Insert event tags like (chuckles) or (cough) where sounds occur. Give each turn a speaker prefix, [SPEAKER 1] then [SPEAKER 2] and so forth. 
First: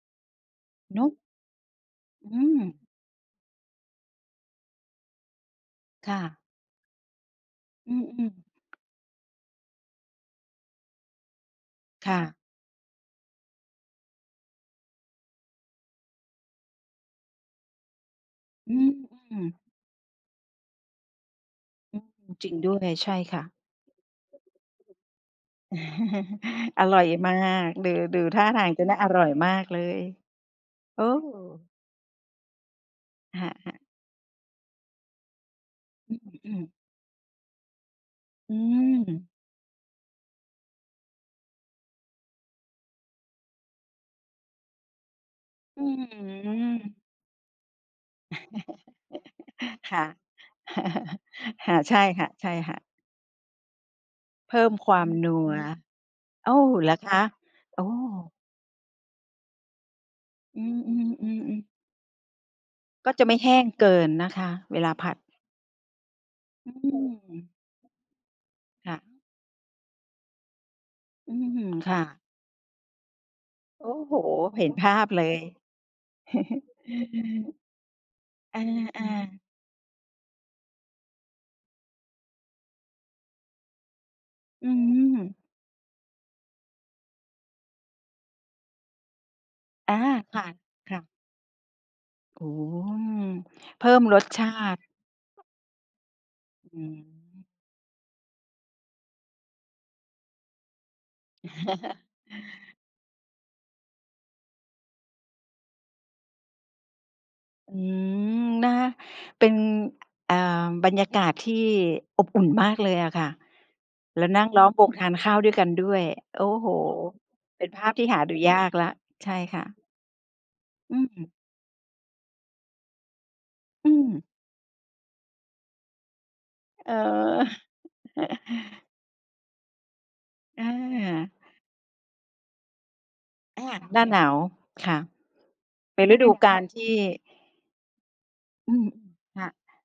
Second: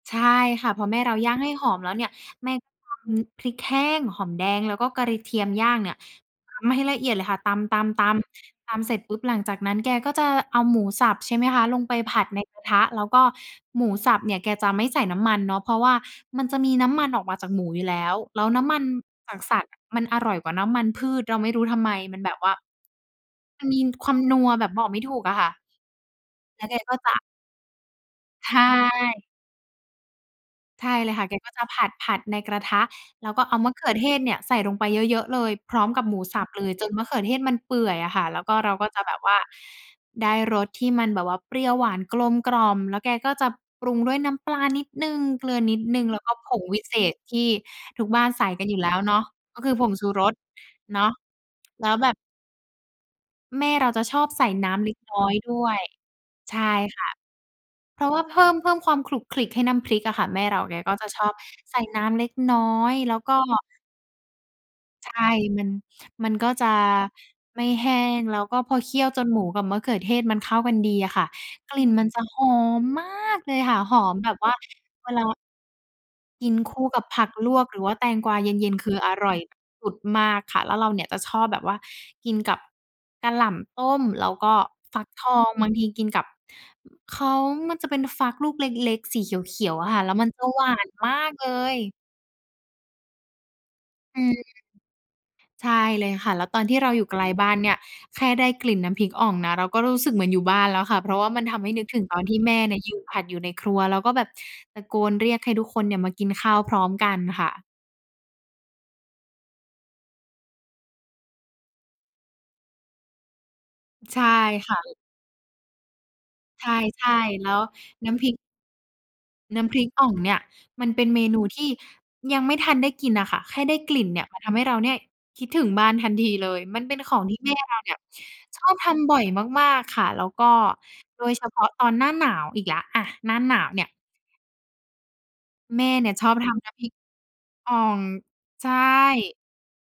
[SPEAKER 1] ใช่ค่ะ พอแม
[SPEAKER 2] เ
[SPEAKER 1] ่
[SPEAKER 2] นา
[SPEAKER 1] เร
[SPEAKER 2] ะ
[SPEAKER 1] าย่างให้หอมแล้วเนี่ย
[SPEAKER 2] อื
[SPEAKER 1] แม่ก
[SPEAKER 2] ม
[SPEAKER 1] ็ตำพริกแห้ง หอมแดง แล้วก็กระเทียม ย่างเนี่ย
[SPEAKER 2] ค่ะ
[SPEAKER 1] ตำให้ละเอียดเลยค่ะ ตำ ๆ
[SPEAKER 2] อืม ๆ
[SPEAKER 1] ๆ ตำเสร็จปุ๊บ หลังจากนั้นแกก็จะเอาหมูสับ ใช่ไหมคะ ลงไป
[SPEAKER 2] ค
[SPEAKER 1] ผ
[SPEAKER 2] ่
[SPEAKER 1] ัด
[SPEAKER 2] ะ
[SPEAKER 1] ในกระทะ แล้วก็หมูสับเนี่ยแกจะไม่ใส่น้ำมันเนาะ เพราะว่ามันจะมีน้ำมันออกมาจากหมูอยู่แล้ว แล้วน้
[SPEAKER 2] อ
[SPEAKER 1] ำ
[SPEAKER 2] ื
[SPEAKER 1] มันจาก
[SPEAKER 2] ม
[SPEAKER 1] ส
[SPEAKER 2] ๆ
[SPEAKER 1] ัตว์ มันอร่อยกว่าน้ำมันพืช เราไม่รู้ทำไม
[SPEAKER 2] อืม
[SPEAKER 1] มันแบบว
[SPEAKER 2] จร
[SPEAKER 1] ่
[SPEAKER 2] ิ
[SPEAKER 1] า
[SPEAKER 2] งด้วย ใช่ค่ะ
[SPEAKER 1] มันมีความนัวแบบบอกไม่ถูกอะค่ะ
[SPEAKER 2] (chuckles)
[SPEAKER 1] แล้วแก
[SPEAKER 2] อ
[SPEAKER 1] ก็
[SPEAKER 2] ร่อ
[SPEAKER 1] จ
[SPEAKER 2] ย
[SPEAKER 1] ะ
[SPEAKER 2] มาก ดู ดูท่
[SPEAKER 1] ใ
[SPEAKER 2] า
[SPEAKER 1] ช
[SPEAKER 2] ทางจะน่าอร
[SPEAKER 1] ่
[SPEAKER 2] ่อยมากเลย
[SPEAKER 1] ใช่
[SPEAKER 2] โอ้
[SPEAKER 1] เลยค่ะ
[SPEAKER 2] โ
[SPEAKER 1] แกก็จะ
[SPEAKER 2] ฮ
[SPEAKER 1] ผัด ๆ ในกระทะ แล้วก็
[SPEAKER 2] ค
[SPEAKER 1] เอาม
[SPEAKER 2] ่
[SPEAKER 1] ะ
[SPEAKER 2] ะ ๆ
[SPEAKER 1] เขือเทศเนี่ยใส่ลงไปเยอะ ๆ เลย พร้อมกับหมูสับ
[SPEAKER 2] อื
[SPEAKER 1] เ
[SPEAKER 2] ม
[SPEAKER 1] ลย
[SPEAKER 2] ๆ
[SPEAKER 1] จนมะเขือเทศมันเปื่อยอะค่ะ แล้วก
[SPEAKER 2] อ
[SPEAKER 1] ็
[SPEAKER 2] ื
[SPEAKER 1] เราก็จะแบบ
[SPEAKER 2] ม
[SPEAKER 1] ว่าได้รสที่มันแบบว่าเปรี้ยวหวาน กลมกล่อม แล้วแกก็จะปรุงด้วยน้ำปลานิดหนึ่ง เกลือนิ
[SPEAKER 2] อ
[SPEAKER 1] ด
[SPEAKER 2] ื้
[SPEAKER 1] ห
[SPEAKER 2] อ
[SPEAKER 1] นึ่ง แล้วก็ผ
[SPEAKER 2] ฮื
[SPEAKER 1] งวิเ
[SPEAKER 2] อ
[SPEAKER 1] ศษ ที่ทุกบ้านใส่กันอยู่แล้วเนาะ ก็คือ
[SPEAKER 2] (chuckles)
[SPEAKER 1] ผง
[SPEAKER 2] ค่
[SPEAKER 1] ช
[SPEAKER 2] ะ
[SPEAKER 1] ูรส เนาะ
[SPEAKER 2] (chuckles) ค่ะ
[SPEAKER 1] แล
[SPEAKER 2] ใ
[SPEAKER 1] ้
[SPEAKER 2] ช
[SPEAKER 1] ว
[SPEAKER 2] ่
[SPEAKER 1] แบบ
[SPEAKER 2] ค่ะ ๆ
[SPEAKER 1] แม่เราจะชอบใส่
[SPEAKER 2] เพิ
[SPEAKER 1] น
[SPEAKER 2] ่
[SPEAKER 1] ้
[SPEAKER 2] ม
[SPEAKER 1] ำเ
[SPEAKER 2] ค
[SPEAKER 1] ล็
[SPEAKER 2] ว
[SPEAKER 1] ก
[SPEAKER 2] าม
[SPEAKER 1] น้อ
[SPEAKER 2] น
[SPEAKER 1] ย
[SPEAKER 2] ั
[SPEAKER 1] ด
[SPEAKER 2] ว
[SPEAKER 1] ้วย
[SPEAKER 2] โอ
[SPEAKER 1] ใช
[SPEAKER 2] ้!
[SPEAKER 1] ่
[SPEAKER 2] เหรอ
[SPEAKER 1] ค่ะ
[SPEAKER 2] คะ? โอ้
[SPEAKER 1] เพราะว่าเพิ่ม เพิ่มความขลุกขลิกให้น้ำพริกอะค่ะ แม่เร
[SPEAKER 2] อื
[SPEAKER 1] าแกก็จะ
[SPEAKER 2] ม
[SPEAKER 1] ชอบ
[SPEAKER 2] ๆ ๆ ๆ
[SPEAKER 1] ใส่น้ำเล็กน้อย
[SPEAKER 2] ก
[SPEAKER 1] แ
[SPEAKER 2] ็
[SPEAKER 1] ล้ว
[SPEAKER 2] จะไ
[SPEAKER 1] ก
[SPEAKER 2] ม
[SPEAKER 1] ็
[SPEAKER 2] ่แห้งเกินนะคะ เวลาผ
[SPEAKER 1] ใช
[SPEAKER 2] ั
[SPEAKER 1] ่
[SPEAKER 2] ด
[SPEAKER 1] มัน มันก็จะ
[SPEAKER 2] อืม
[SPEAKER 1] ไม่แห้ง แล้วก็พอเค
[SPEAKER 2] ค่
[SPEAKER 1] ี่ยว
[SPEAKER 2] ะ
[SPEAKER 1] จนหมูกับมะเขือเทศมันเข้ากันดีอะค่ะ
[SPEAKER 2] อืม
[SPEAKER 1] กลิ่น
[SPEAKER 2] ค่
[SPEAKER 1] ม
[SPEAKER 2] ะ
[SPEAKER 1] ันจะหอม มาก เลยค่ะ
[SPEAKER 2] โอ
[SPEAKER 1] ห
[SPEAKER 2] ้
[SPEAKER 1] อ
[SPEAKER 2] โ
[SPEAKER 1] ม
[SPEAKER 2] ฮ
[SPEAKER 1] แบบว่า
[SPEAKER 2] เห็นภา
[SPEAKER 1] เ
[SPEAKER 2] พ
[SPEAKER 1] วล
[SPEAKER 2] เ
[SPEAKER 1] า
[SPEAKER 2] ลย
[SPEAKER 1] กินคู่กับผักล
[SPEAKER 2] (chuckles)
[SPEAKER 1] วก หรือว่าแตงกวาเ
[SPEAKER 2] อา
[SPEAKER 1] ย็น ๆ คืออร่อย
[SPEAKER 2] ๆ
[SPEAKER 1] อุดมากค่ะ แล้วเราเนี่ยจะชอบแบบว่ากินกับกะหล่ำต้ม แล้วก็
[SPEAKER 2] อื
[SPEAKER 1] ฟักท
[SPEAKER 2] ม
[SPEAKER 1] อง บางทีกินกับ เขา มันจะเป็นฟักลูกเล็ก ๆ สีเขียว ๆ อ
[SPEAKER 2] อ
[SPEAKER 1] ะ
[SPEAKER 2] า
[SPEAKER 1] ค่ะ แล้วมัน
[SPEAKER 2] ค
[SPEAKER 1] จะหวาน
[SPEAKER 2] ่ะ ๆ
[SPEAKER 1] มากเลย
[SPEAKER 2] โอ้โฮ อืม เพิ่มร
[SPEAKER 1] อื
[SPEAKER 2] ส
[SPEAKER 1] ม
[SPEAKER 2] ชาติ
[SPEAKER 1] ใช่เลยค่ะ แล้วตอนที
[SPEAKER 2] อ
[SPEAKER 1] ่
[SPEAKER 2] ื
[SPEAKER 1] เราอยู่ไกล
[SPEAKER 2] ม
[SPEAKER 1] บ้านเนี่ย แค่ได้กลิ่นน้ำพริกอ่องนะ เราก็รู้สึกเหมือนอยู่บ้านแล้วค่ะ เพราะว่ามันทำให้นึกถึ
[SPEAKER 2] (chuckles)
[SPEAKER 1] งตอนที่แม่เนี่ยยืนผัดอยู่ในครัว แล้วก็แบบตะโกนเรียกให้ทุกคนเนี่ย มากินข้าวพร้อมกันค่ะ
[SPEAKER 2] อืม นะ เป็น เอ่อ บรรยากาศที่อบอุ่นมากเลยอะค่ะ
[SPEAKER 1] ใ
[SPEAKER 2] แ
[SPEAKER 1] ช
[SPEAKER 2] ล้
[SPEAKER 1] ่
[SPEAKER 2] วนั่งล้อ
[SPEAKER 1] ค
[SPEAKER 2] ม
[SPEAKER 1] ่
[SPEAKER 2] ว
[SPEAKER 1] ะ
[SPEAKER 2] งทานข้าวด้วยกันด้วย โอ้
[SPEAKER 1] ใ
[SPEAKER 2] โฮ
[SPEAKER 1] ช่ ๆ แล้
[SPEAKER 2] เ
[SPEAKER 1] ว
[SPEAKER 2] ป็นภาพที่
[SPEAKER 1] น้
[SPEAKER 2] หา
[SPEAKER 1] ำพริ
[SPEAKER 2] ดู
[SPEAKER 1] ก
[SPEAKER 2] ยากแล้ว ใช่ค
[SPEAKER 1] น้
[SPEAKER 2] ่ะ
[SPEAKER 1] ำพริกอ่องเนี่ย มัน
[SPEAKER 2] อื
[SPEAKER 1] เป็นเม
[SPEAKER 2] ม
[SPEAKER 1] นูที่ยังไม่ทันได้กินอะค่ะ แค่ได้
[SPEAKER 2] อื
[SPEAKER 1] กลิ่นเน
[SPEAKER 2] ม
[SPEAKER 1] ี่ย มันทำให้เราเนี่ยคิดถึงบ้านทันทีเลย มัน
[SPEAKER 2] เ
[SPEAKER 1] เ
[SPEAKER 2] อ
[SPEAKER 1] ป็นของที่แม่เราเนี่ย
[SPEAKER 2] อ
[SPEAKER 1] ชอบ
[SPEAKER 2] (chuckles)
[SPEAKER 1] ทำบ่อยมาก ๆ ค่ะ แล้วก็
[SPEAKER 2] อ
[SPEAKER 1] โดย
[SPEAKER 2] า
[SPEAKER 1] เฉพาะตอนหน้าหนาวอีกแล้ว อะ หน้าหน
[SPEAKER 2] อ
[SPEAKER 1] า
[SPEAKER 2] า
[SPEAKER 1] วเนี่ย
[SPEAKER 2] หน้าหนาว ค่ะ
[SPEAKER 1] แม่
[SPEAKER 2] เป็
[SPEAKER 1] เน
[SPEAKER 2] น
[SPEAKER 1] ี่ย
[SPEAKER 2] ฤ
[SPEAKER 1] ช
[SPEAKER 2] ด
[SPEAKER 1] อ
[SPEAKER 2] ู
[SPEAKER 1] บ
[SPEAKER 2] ก
[SPEAKER 1] ท
[SPEAKER 2] าล
[SPEAKER 1] ำน้
[SPEAKER 2] ท
[SPEAKER 1] ำพริ
[SPEAKER 2] ี่
[SPEAKER 1] ก อ่อง ใช
[SPEAKER 2] อ
[SPEAKER 1] ่
[SPEAKER 2] ืม ค่ะ